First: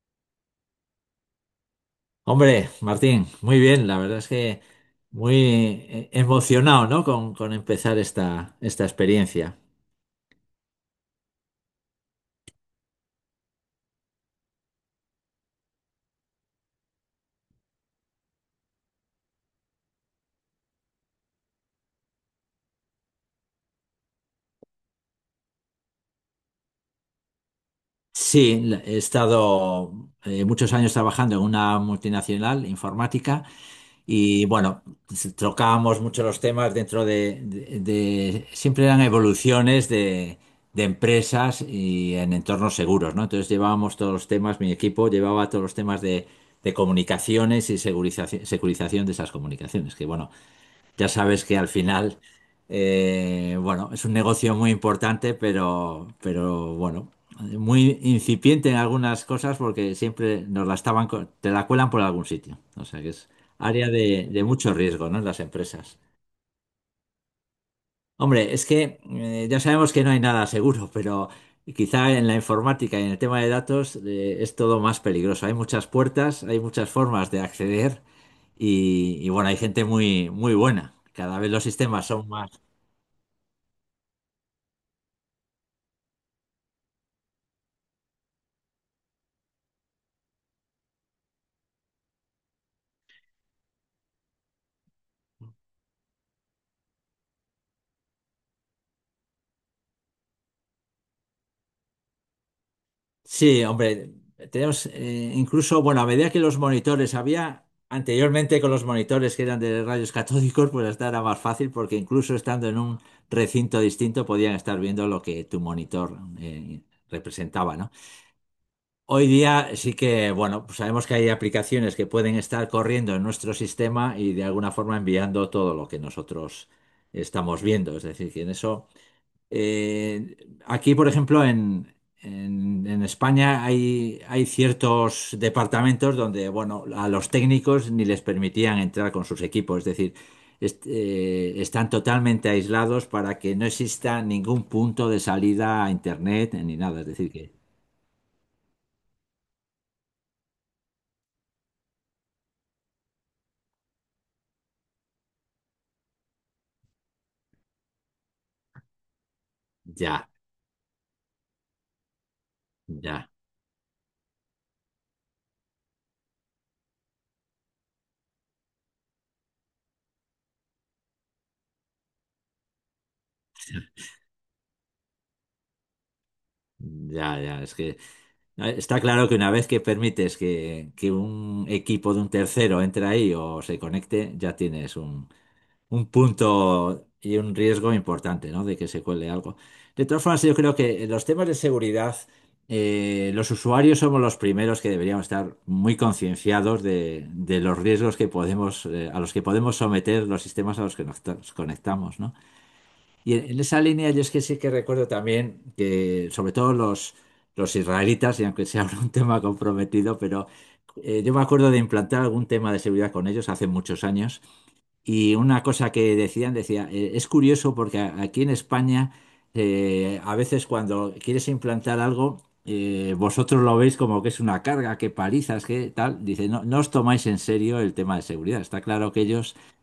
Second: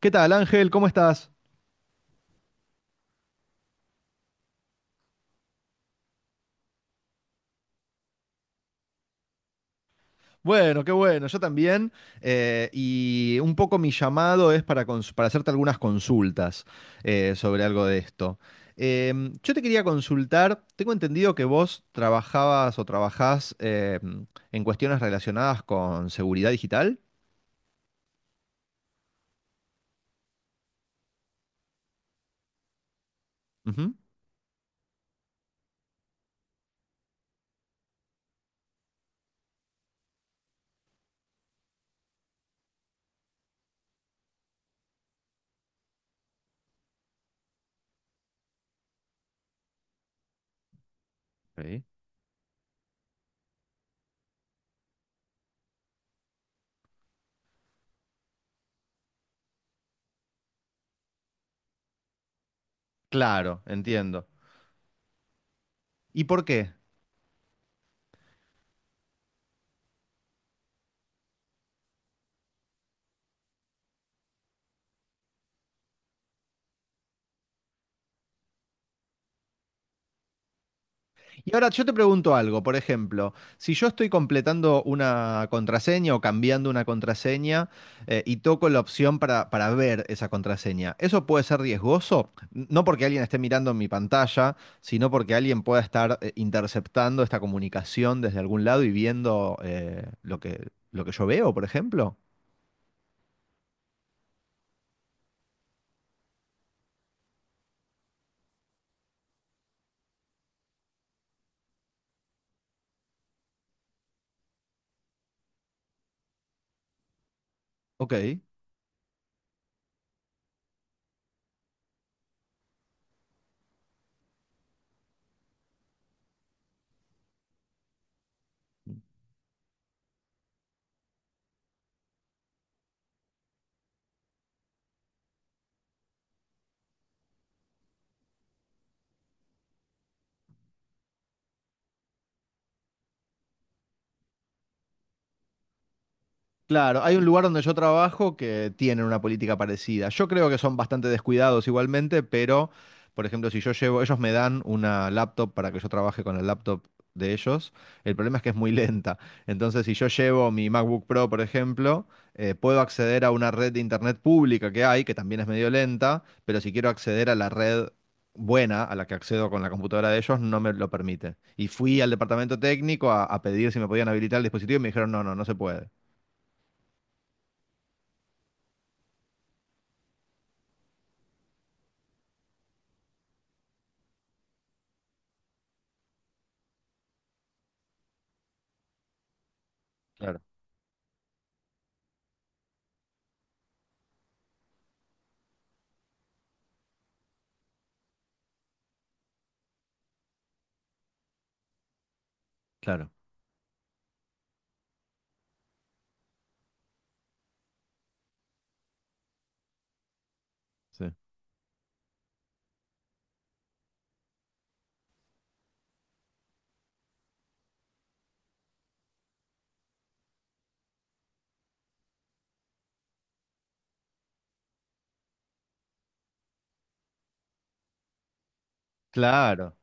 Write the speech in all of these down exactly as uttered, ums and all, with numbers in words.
¿Qué tal, Ángel? ¿Cómo estás? Hombre, Martín, muy bien, la verdad es que muy eh, emocionado, ¿no? Con, con empezar esta, esta experiencia. Bueno, qué bueno, yo también. eh, y un poco mi llamado es para, cons- para hacerte algunas consultas eh, sobre algo de esto. Em, yo te quería consultar, tengo entendido que vos trabajabas o trabajás em, en cuestiones relacionadas con seguridad digital. Sí, la- he estado eh, muchos años trabajando en una multinacional informática Ujú. y bueno, s- trocábamos mucho los temas dentro de, de- de- siempre eran evoluciones de, de empresas y en entornos seguros, ¿no? Entonces llevábamos todos los temas, mi equipo llevaba todos los temas de, de comunicaciones y segurizaci- securización de esas comunicaciones, que bueno. Ya sabes que al Sí. final, eh, bueno, es un negocio muy importante, pero, pero bueno, muy incipiente en algunas cosas porque siempre nos la estaban, co- te la cuelan por algún sitio. O sea que es Claro, área entiendo. de, de mucho riesgo, ¿no? En las empresas. ¿Y por qué? Hombre, es que eh, ya sabemos que no hay nada seguro, pero quizá en la informática y en el tema de datos eh, es todo más peligroso. Hay muchas puertas, hay muchas formas de acceder y, y bueno, hay gente muy, muy buena. Cada vez Y los ahora yo te sistemas son pregunto más. algo, por ejemplo, si yo estoy completando una contraseña o cambiando una contraseña eh, y toco la opción para, para ver esa contraseña, ¿eso puede ser riesgoso? No porque alguien esté mirando mi pantalla, sino porque alguien pueda estar eh, interceptando esta comunicación desde algún lado y viendo eh, lo que, lo que yo veo, por ejemplo. Sí, hombre, tenemos eh, incluso, bueno, a medida que los monitores había anteriormente con los monitores que eran de rayos catódicos, pues hasta era más fácil porque incluso estando en un recinto distinto podían estar viendo lo que tu monitor eh, representaba, ¿no? Ok. Hoy día sí que, bueno, pues sabemos que hay aplicaciones que pueden estar corriendo en nuestro sistema y de alguna forma enviando todo lo que nosotros estamos viendo. Es decir, que en eso. Eh, aquí, por ejemplo, en, en- en España hay, hay ciertos departamentos donde, bueno, a los técnicos ni les permitían entrar con sus equipos, es decir, est- eh, están totalmente aislados para que no exista ningún punto de salida a internet ni nada, Claro, es hay un decir, lugar que donde yo trabajo que tienen una política parecida. Yo creo que son bastante descuidados igualmente, pero, por ejemplo, si yo llevo, ellos me dan una laptop para que yo trabaje con el laptop de ellos, el problema es que es muy lenta. Entonces, si yo ya, llevo mi MacBook Pro, por ejemplo, eh, puedo acceder ya, a una red de internet pública que hay, que también es medio lenta, pero si quiero acceder a la red buena, a la que accedo con la computadora de ellos, no me lo permite. Y fui al departamento técnico a, a pedir si me podían habilitar el dispositivo y me dijeron, no, no, no se puede. ya, ya, es que... eh, Está claro que una vez que permites que, que un equipo de un tercero entre ahí o se conecte, ya tienes un punto y un riesgo importante, ¿no? De que se cuele algo. De todas Claro. formas, yo creo que en los temas de seguridad, eh, los usuarios somos los primeros que deberíamos estar muy concienciados de, de los riesgos que podemos, eh, a los que podemos someter los sistemas a los que nos nos conectamos, ¿no? Claro, Y en, en esa línea, yo es que sí que recuerdo también que, sobre todo los, los israelitas, y aunque sea un tema comprometido, pero sí. eh, yo me acuerdo de implantar algún tema de seguridad con ellos hace muchos años. Y una cosa que decían, decía, eh, es curioso porque a- aquí en España eh, a veces cuando quieres implantar algo, eh, vosotros lo veis como que es una carga, que palizas, que tal. Dice, no, no os tomáis en serio el tema de seguridad. Está claro que ellos Claro.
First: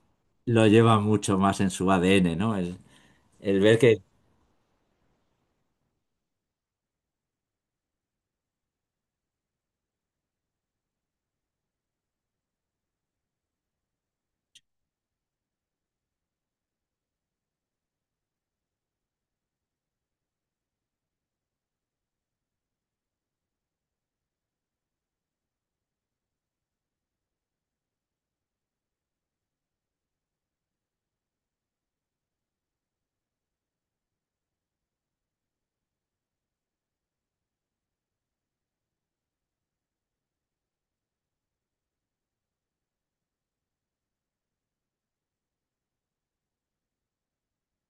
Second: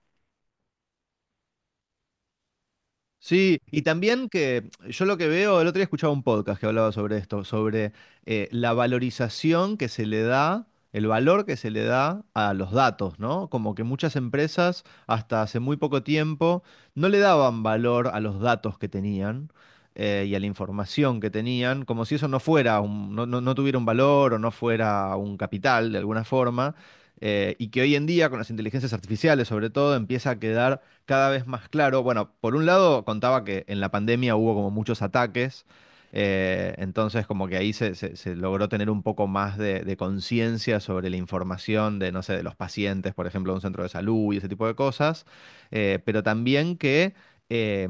lo llevan mucho más en su A D N, ¿no? El, Sí, el ver y que, también que yo lo que veo, el otro día escuchaba un podcast que hablaba sobre esto, sobre eh, la valorización que se le da, el valor que se le da a los datos, ¿no? Como que muchas empresas hasta hace muy poco tiempo no le daban valor a los datos que tenían eh, y a la información que tenían, como si eso no fuera un- no, no- no tuviera un valor o no fuera un capital de alguna forma, eh, y que hoy en día con las inteligencias artificiales sobre todo empieza a quedar cada vez más claro. Bueno, por un lado contaba que en la pandemia hubo como muchos ataques, eh, entonces como que ahí se, se- se logró tener un poco más de, de conciencia sobre la información de, no sé, de los pacientes, por ejemplo, de un centro de salud y ese tipo de cosas. Eh, pero también que eh,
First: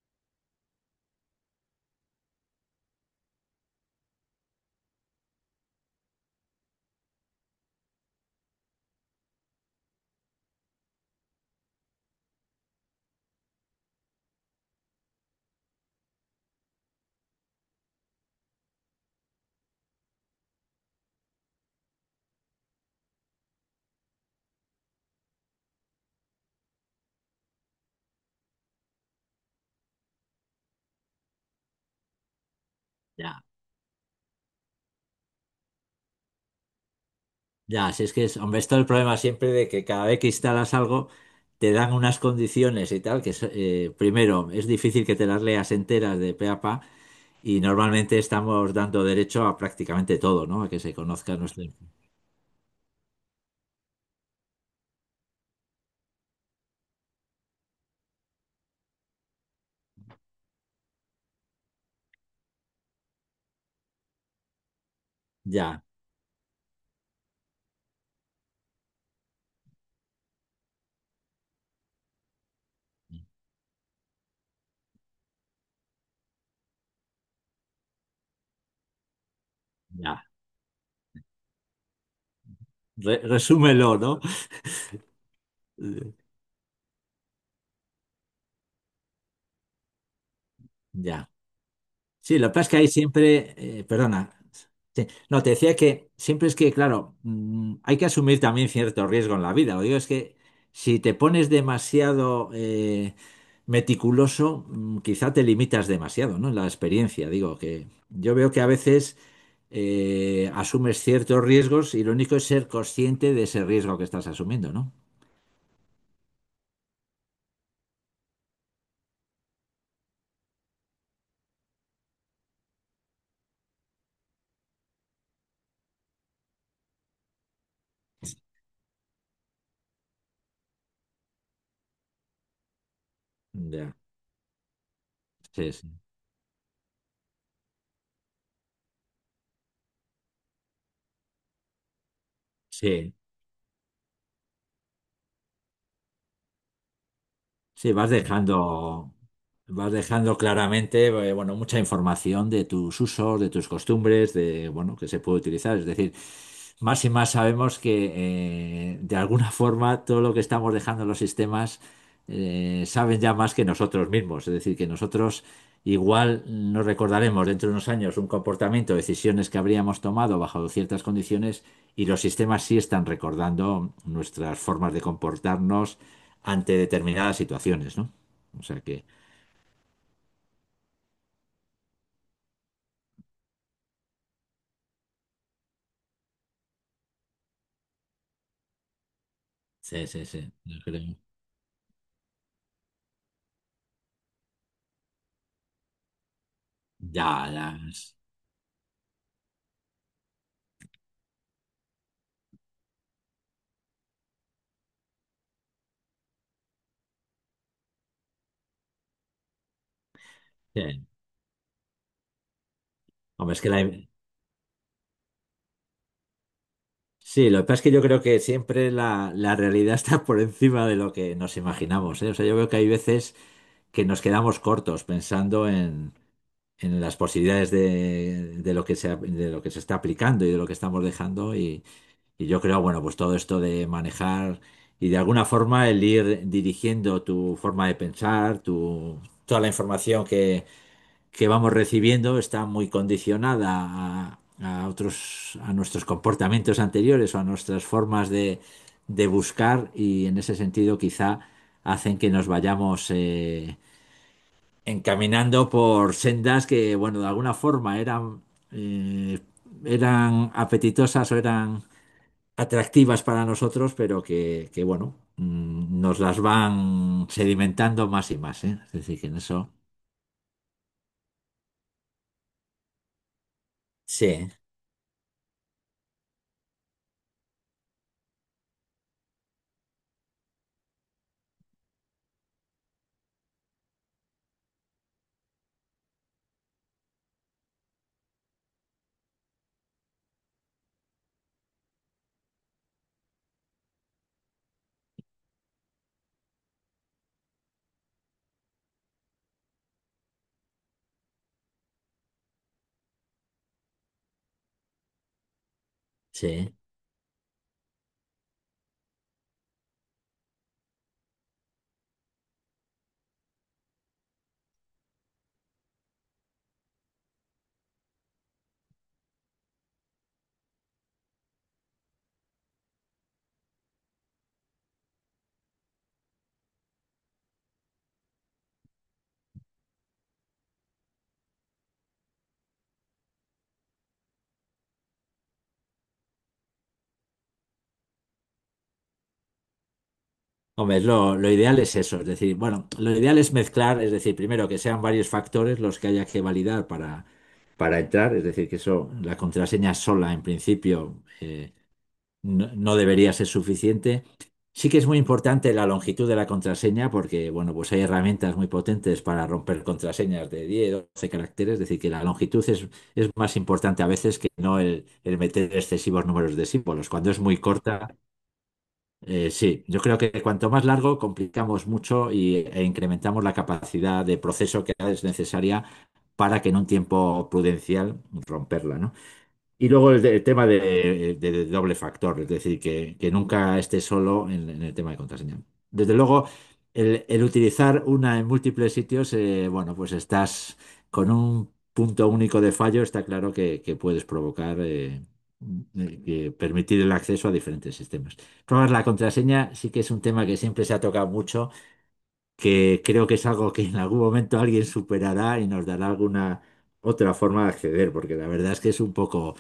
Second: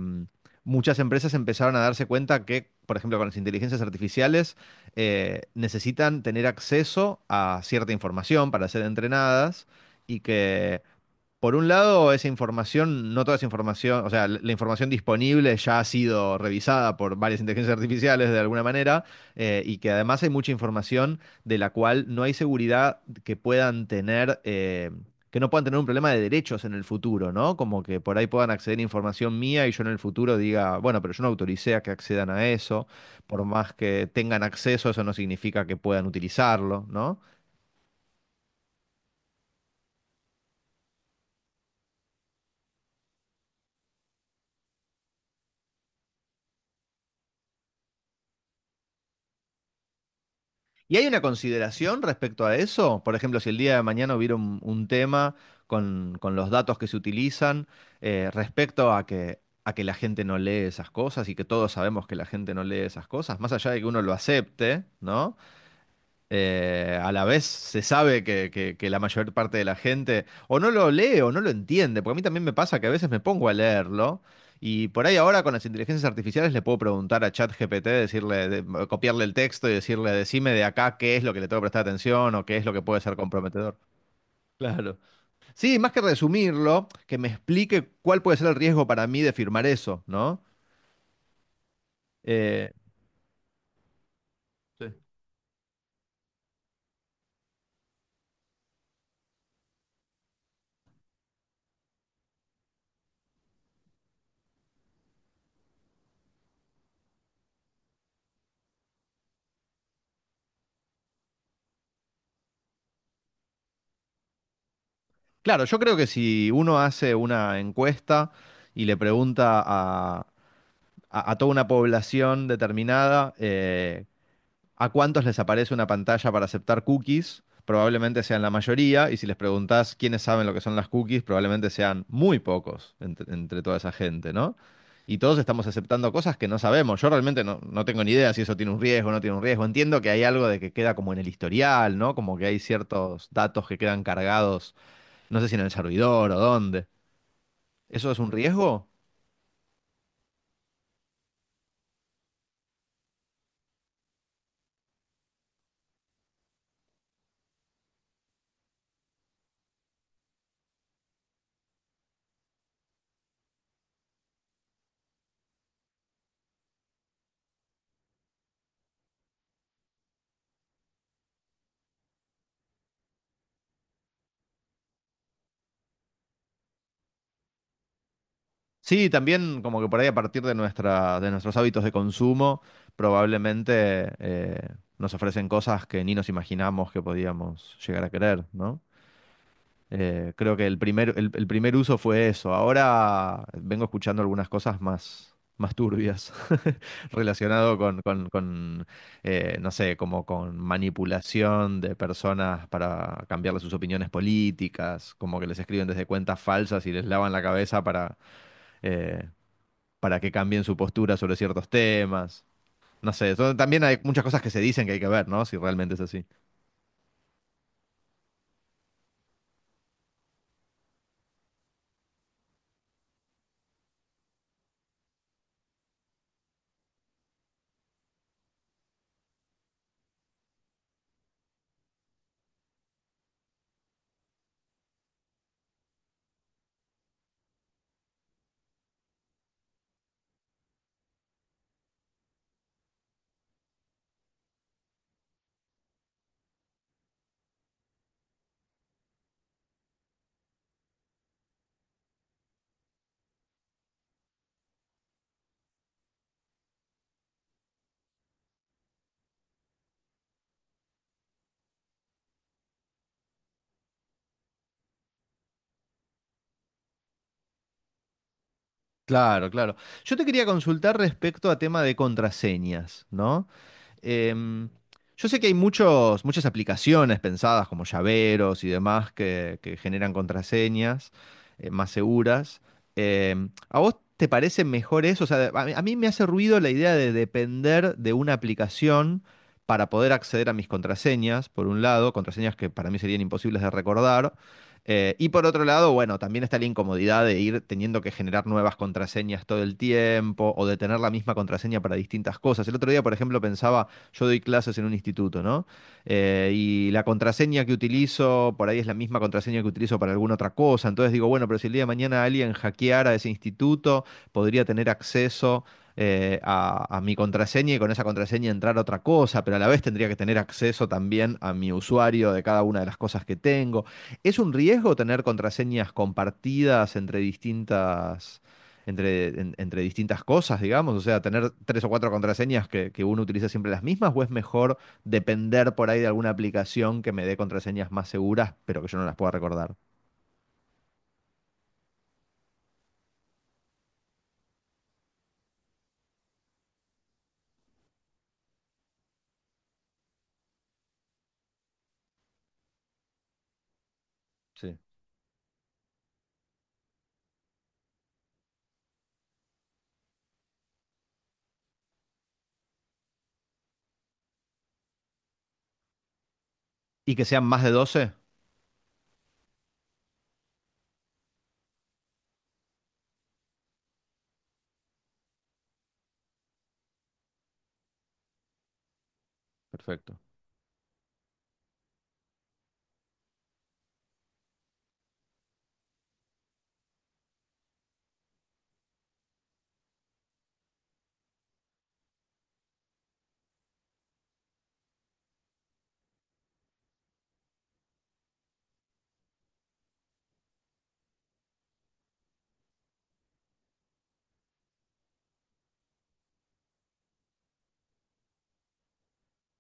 muchas empresas empezaron a darse cuenta que, por ejemplo, con las inteligencias artificiales, eh, necesitan tener acceso a cierta información para ser entrenadas y que por un lado, esa información, no toda esa información, o sea, la la información disponible ya ha sido revisada por varias inteligencias artificiales de alguna manera, eh, y que además hay mucha información de la cual no hay seguridad que puedan tener, eh, que no puedan tener un problema de derechos en el futuro, ¿no? Como que por ahí puedan acceder a información mía y yo en el futuro diga, bueno, pero yo no autoricé a que accedan a eso, ya, por más que tengan acceso, eso no significa que puedan utilizarlo, ¿no? ya, si es que es, hombre, esto es el problema siempre de que cada vez que instalas algo, te dan unas condiciones y tal, que es, eh, primero es difícil que te las leas enteras de pe a pa. Y normalmente estamos dando derecho a prácticamente todo, ¿no? A que se ¿Y hay una conozca nuestro... consideración respecto a eso? Por ejemplo, si el día de mañana hubiera un, un tema con, con los datos que se utilizan eh, respecto a que, a que la gente no lee esas cosas y que todos sabemos que la gente no lee esas cosas, más allá de que uno lo acepte, ¿no? Ya, Eh, a la vez se sabe que, que- que la mayor parte de la gente o no lo lee o no lo entiende, porque a mí también me pasa que a veces me pongo a leerlo y por ahí ahora con las inteligencias artificiales le puedo preguntar a ChatGPT, decirle, de- copiarle el texto y decirle, ya. decime de acá qué es lo que le tengo que prestar atención o qué es lo que puede ser Re- comprometedor. resúmelo, ¿no? Claro. Sí, más que resumirlo, que me explique cuál puede ser el riesgo para mí de firmar eso, ¿no? Ya. Sí, lo que pasa es Eh, que hay siempre, eh, perdona, Sí. sí, no, te decía que siempre es que, claro, mm, hay que asumir también cierto riesgo en la vida. Lo digo es que si te pones demasiado eh, meticuloso, mm, quizá te limitas demasiado, ¿no? En la experiencia, digo, que yo veo que a veces eh, asumes ciertos riesgos y lo único es ser consciente de ese riesgo que estás asumiendo, ¿no? Claro, yo creo que si uno hace una encuesta y le pregunta a, a toda una población determinada, eh, a cuántos les aparece una pantalla para aceptar cookies, probablemente sean la mayoría, y si les preguntás quiénes saben lo que son las cookies, probablemente sean muy pocos entre, entre toda esa Ya, gente, ¿no? Y todos estamos sí, sí. aceptando cosas que no sabemos. Yo realmente no, no tengo ni idea si eso tiene un riesgo o no tiene un riesgo. Entiendo que hay algo de que queda como en el historial, ¿no? Como que hay Sí, ciertos datos que quedan cargados, no sé si en el servidor o dónde. sí, vas ¿Eso es un riesgo? dejando. Vas dejando claramente, eh, bueno, mucha información de tus usos, de tus costumbres, de, bueno, que se puede utilizar. Es decir, más y más sabemos que eh, de alguna forma todo lo que estamos dejando en los sistemas eh, saben ya más que nosotros mismos. Es decir, que nosotros igual nos recordaremos dentro de unos años un comportamiento, decisiones que habríamos tomado bajo ciertas condiciones y los sistemas sí están recordando nuestras formas de comportarnos ante determinadas situaciones, ¿no? O sea que... Sí, también como que por ahí a partir de nuestra, de nuestros hábitos de consumo, probablemente eh, nos ofrecen cosas que ni nos imaginamos que podíamos llegar a querer, ¿no? Sí, sí, Eh, sí, Creo que el yo primer, creo. el, el primer uso fue eso. Ahora vengo escuchando algunas cosas más, más turbias Ya, relacionado ya. con, es- con, con, eh, no sé, como con manipulación de personas para cambiarle sus opiniones políticas, como que les escriben desde cuentas falsas y les lavan la cabeza para... eh, para que cambien su sí. postura sobre ciertos temas. No sé, Hombre, son- es que la... también hay muchas cosas que se dicen que hay que ver, ¿no? Si realmente es así. Sí, lo que pasa es que yo creo que siempre la, la realidad está por encima de lo que nos imaginamos, ¿eh? O sea, yo veo que hay veces que nos quedamos cortos pensando en, en las posibilidades de, de lo que se, de lo que se está aplicando y de lo que estamos dejando. Y, y yo creo, bueno, pues todo esto de manejar y de alguna forma el ir dirigiendo tu forma de pensar, tu, toda la información que, que vamos recibiendo está muy condicionada a, a otros, a nuestros comportamientos anteriores o a nuestras formas de, de buscar y en ese sentido quizá hacen que nos vayamos eh, encaminando por sendas que, bueno, de alguna forma eran, eh, eran apetitosas o eran atractivas para nosotros, pero que, que, bueno, mm, nos las van sedimentando más y más, ¿eh? Es decir, que en Claro, eso... claro. Yo te quería consultar respecto a tema de contraseñas, ¿no? Sí, Em, yo sé que hay muchos, muchas aplicaciones pensadas como llaveros y demás que, que generan contraseñas eh, más seguras. Em, ¿a vos te parece mejor eso? O sea, a mí, a mí me hace ruido la idea de depender de una aplicación para poder acceder a mis contraseñas, por un lado, contraseñas que para mí serían imposibles de recordar. Eh, y por otro lado, bueno, también está la incomodidad de ir teniendo que generar nuevas contraseñas todo el tiempo o de tener la misma contraseña para distintas cosas. El otro día, por ejemplo, pensaba yo doy clases en un instituto, ¿no? Eh, sí. Y la contraseña que utilizo por ahí es la misma contraseña que utilizo para alguna otra cosa. Entonces digo, bueno, pero si el día de mañana alguien hackeara ese instituto, podría tener acceso eh, a, a mi contraseña y con esa contraseña entrar a otra cosa, pero a la vez tendría que tener acceso también a mi usuario de cada una de las cosas que tengo. ¿Es un riesgo tener contraseñas compartidas entre distintas entre, en- entre distintas cosas, digamos? O sea, tener tres o cuatro contraseñas que, que uno utiliza siempre las mismas, o es mejor depender por ahí de alguna aplicación que me dé contraseñas más seguras, pero que yo no las pueda recordar. Hombre, es lo, lo ideal es eso, es decir, bueno, lo ideal es mezclar, es decir, primero que sean varios factores los que haya que validar para, para entrar, es decir, que eso, la contraseña sola en principio eh, no, no debería ser suficiente. Sí, Sí que es muy importante la longitud de la contraseña porque, bueno, pues hay herramientas muy potentes para romper contraseñas de diez doce caracteres, es decir, que la longitud es, es más importante a veces que no el, el meter excesivos números de símbolos. ¿y que Cuando es sean muy más de doce? corta eh, sí, yo creo que cuanto más largo, complicamos mucho y, e incrementamos la capacidad de proceso que es necesaria para que en un tiempo prudencial romperla, ¿no? Y luego Perfecto. el, de- el tema de, de- de doble factor, es decir, que, que nunca esté solo en, en el tema de contraseña. Desde luego, el, el utilizar una en múltiples sitios, eh, bueno, pues estás con un punto único de fallo, está claro que, que puedes provocar, eh, eh, que permitir el acceso a diferentes sistemas. Probar la contraseña sí que es un tema que siempre se ha tocado mucho que creo que es algo que en algún momento alguien superará y nos dará alguna otra forma de acceder, porque la verdad es que es un poco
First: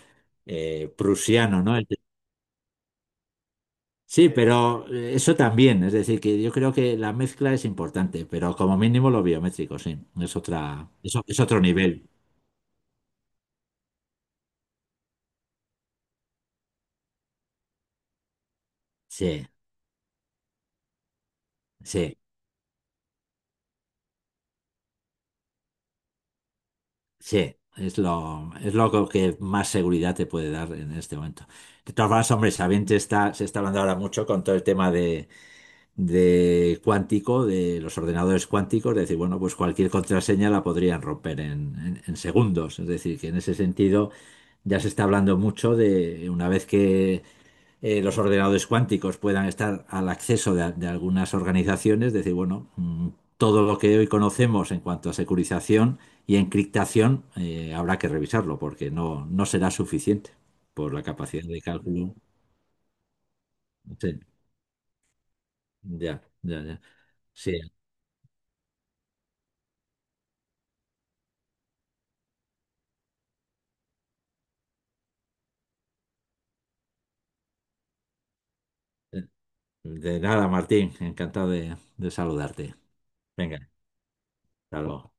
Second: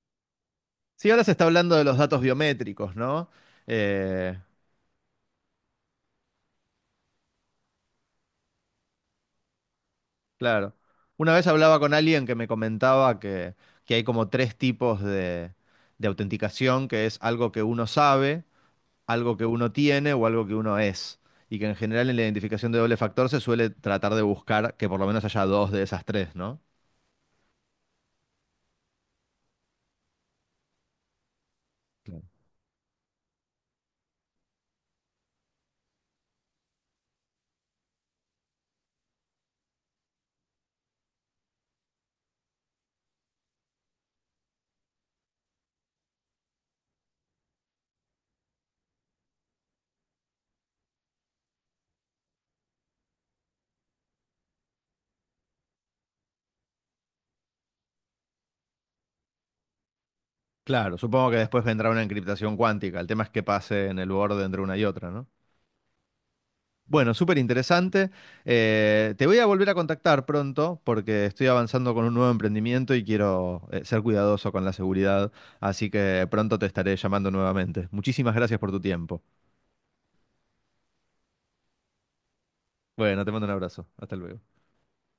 eh, Sí, ahora se está prusiano, hablando ¿no? de El- los datos biométricos, ¿no? Sí, Eh, pero eh, eso también, es decir, que yo creo que la mezcla es importante, pero como mínimo lo biométrico, sí, es claro. otra, eso Una es vez otro hablaba con nivel. alguien que me comentaba que, que hay como tres tipos de, de autenticación, que es algo que uno sabe, algo que Sí, uno tiene o algo que uno es. Y que en general en sí, la identificación de doble factor se suele tratar de buscar que por lo menos haya dos de esas tres, ¿no? sí. Es lo, es lo que más seguridad te puede dar en este momento. De todas Claro. formas, hombre, sabiente está, se está hablando ahora mucho con todo el tema de, de cuántico, de los ordenadores cuánticos, de decir, bueno, pues cualquier contraseña la podrían romper en, en- en segundos. Es decir, que en ese sentido ya se está hablando mucho de una vez que eh, los ordenadores cuánticos puedan estar al acceso de, de algunas organizaciones, decir, bueno, mm, todo lo que hoy conocemos en cuanto a securización y encriptación eh, habrá que revisarlo porque no, no será suficiente por Claro, la supongo que capacidad de después vendrá una cálculo. encriptación cuántica. El tema es que pase en el Sí, borde entre una y otra, ¿no? ya, ya, ya. Bueno, súper Sí. interesante. Eh, te voy a volver a contactar pronto porque estoy avanzando con un nuevo emprendimiento y quiero eh, ser cuidadoso con la seguridad. Así que pronto te estaré llamando nuevamente. Muchísimas gracias por tu tiempo. eh, De nada, Martín, encantado de, de saludarte. Bueno, te mando un Venga, abrazo. Hasta luego. hasta luego.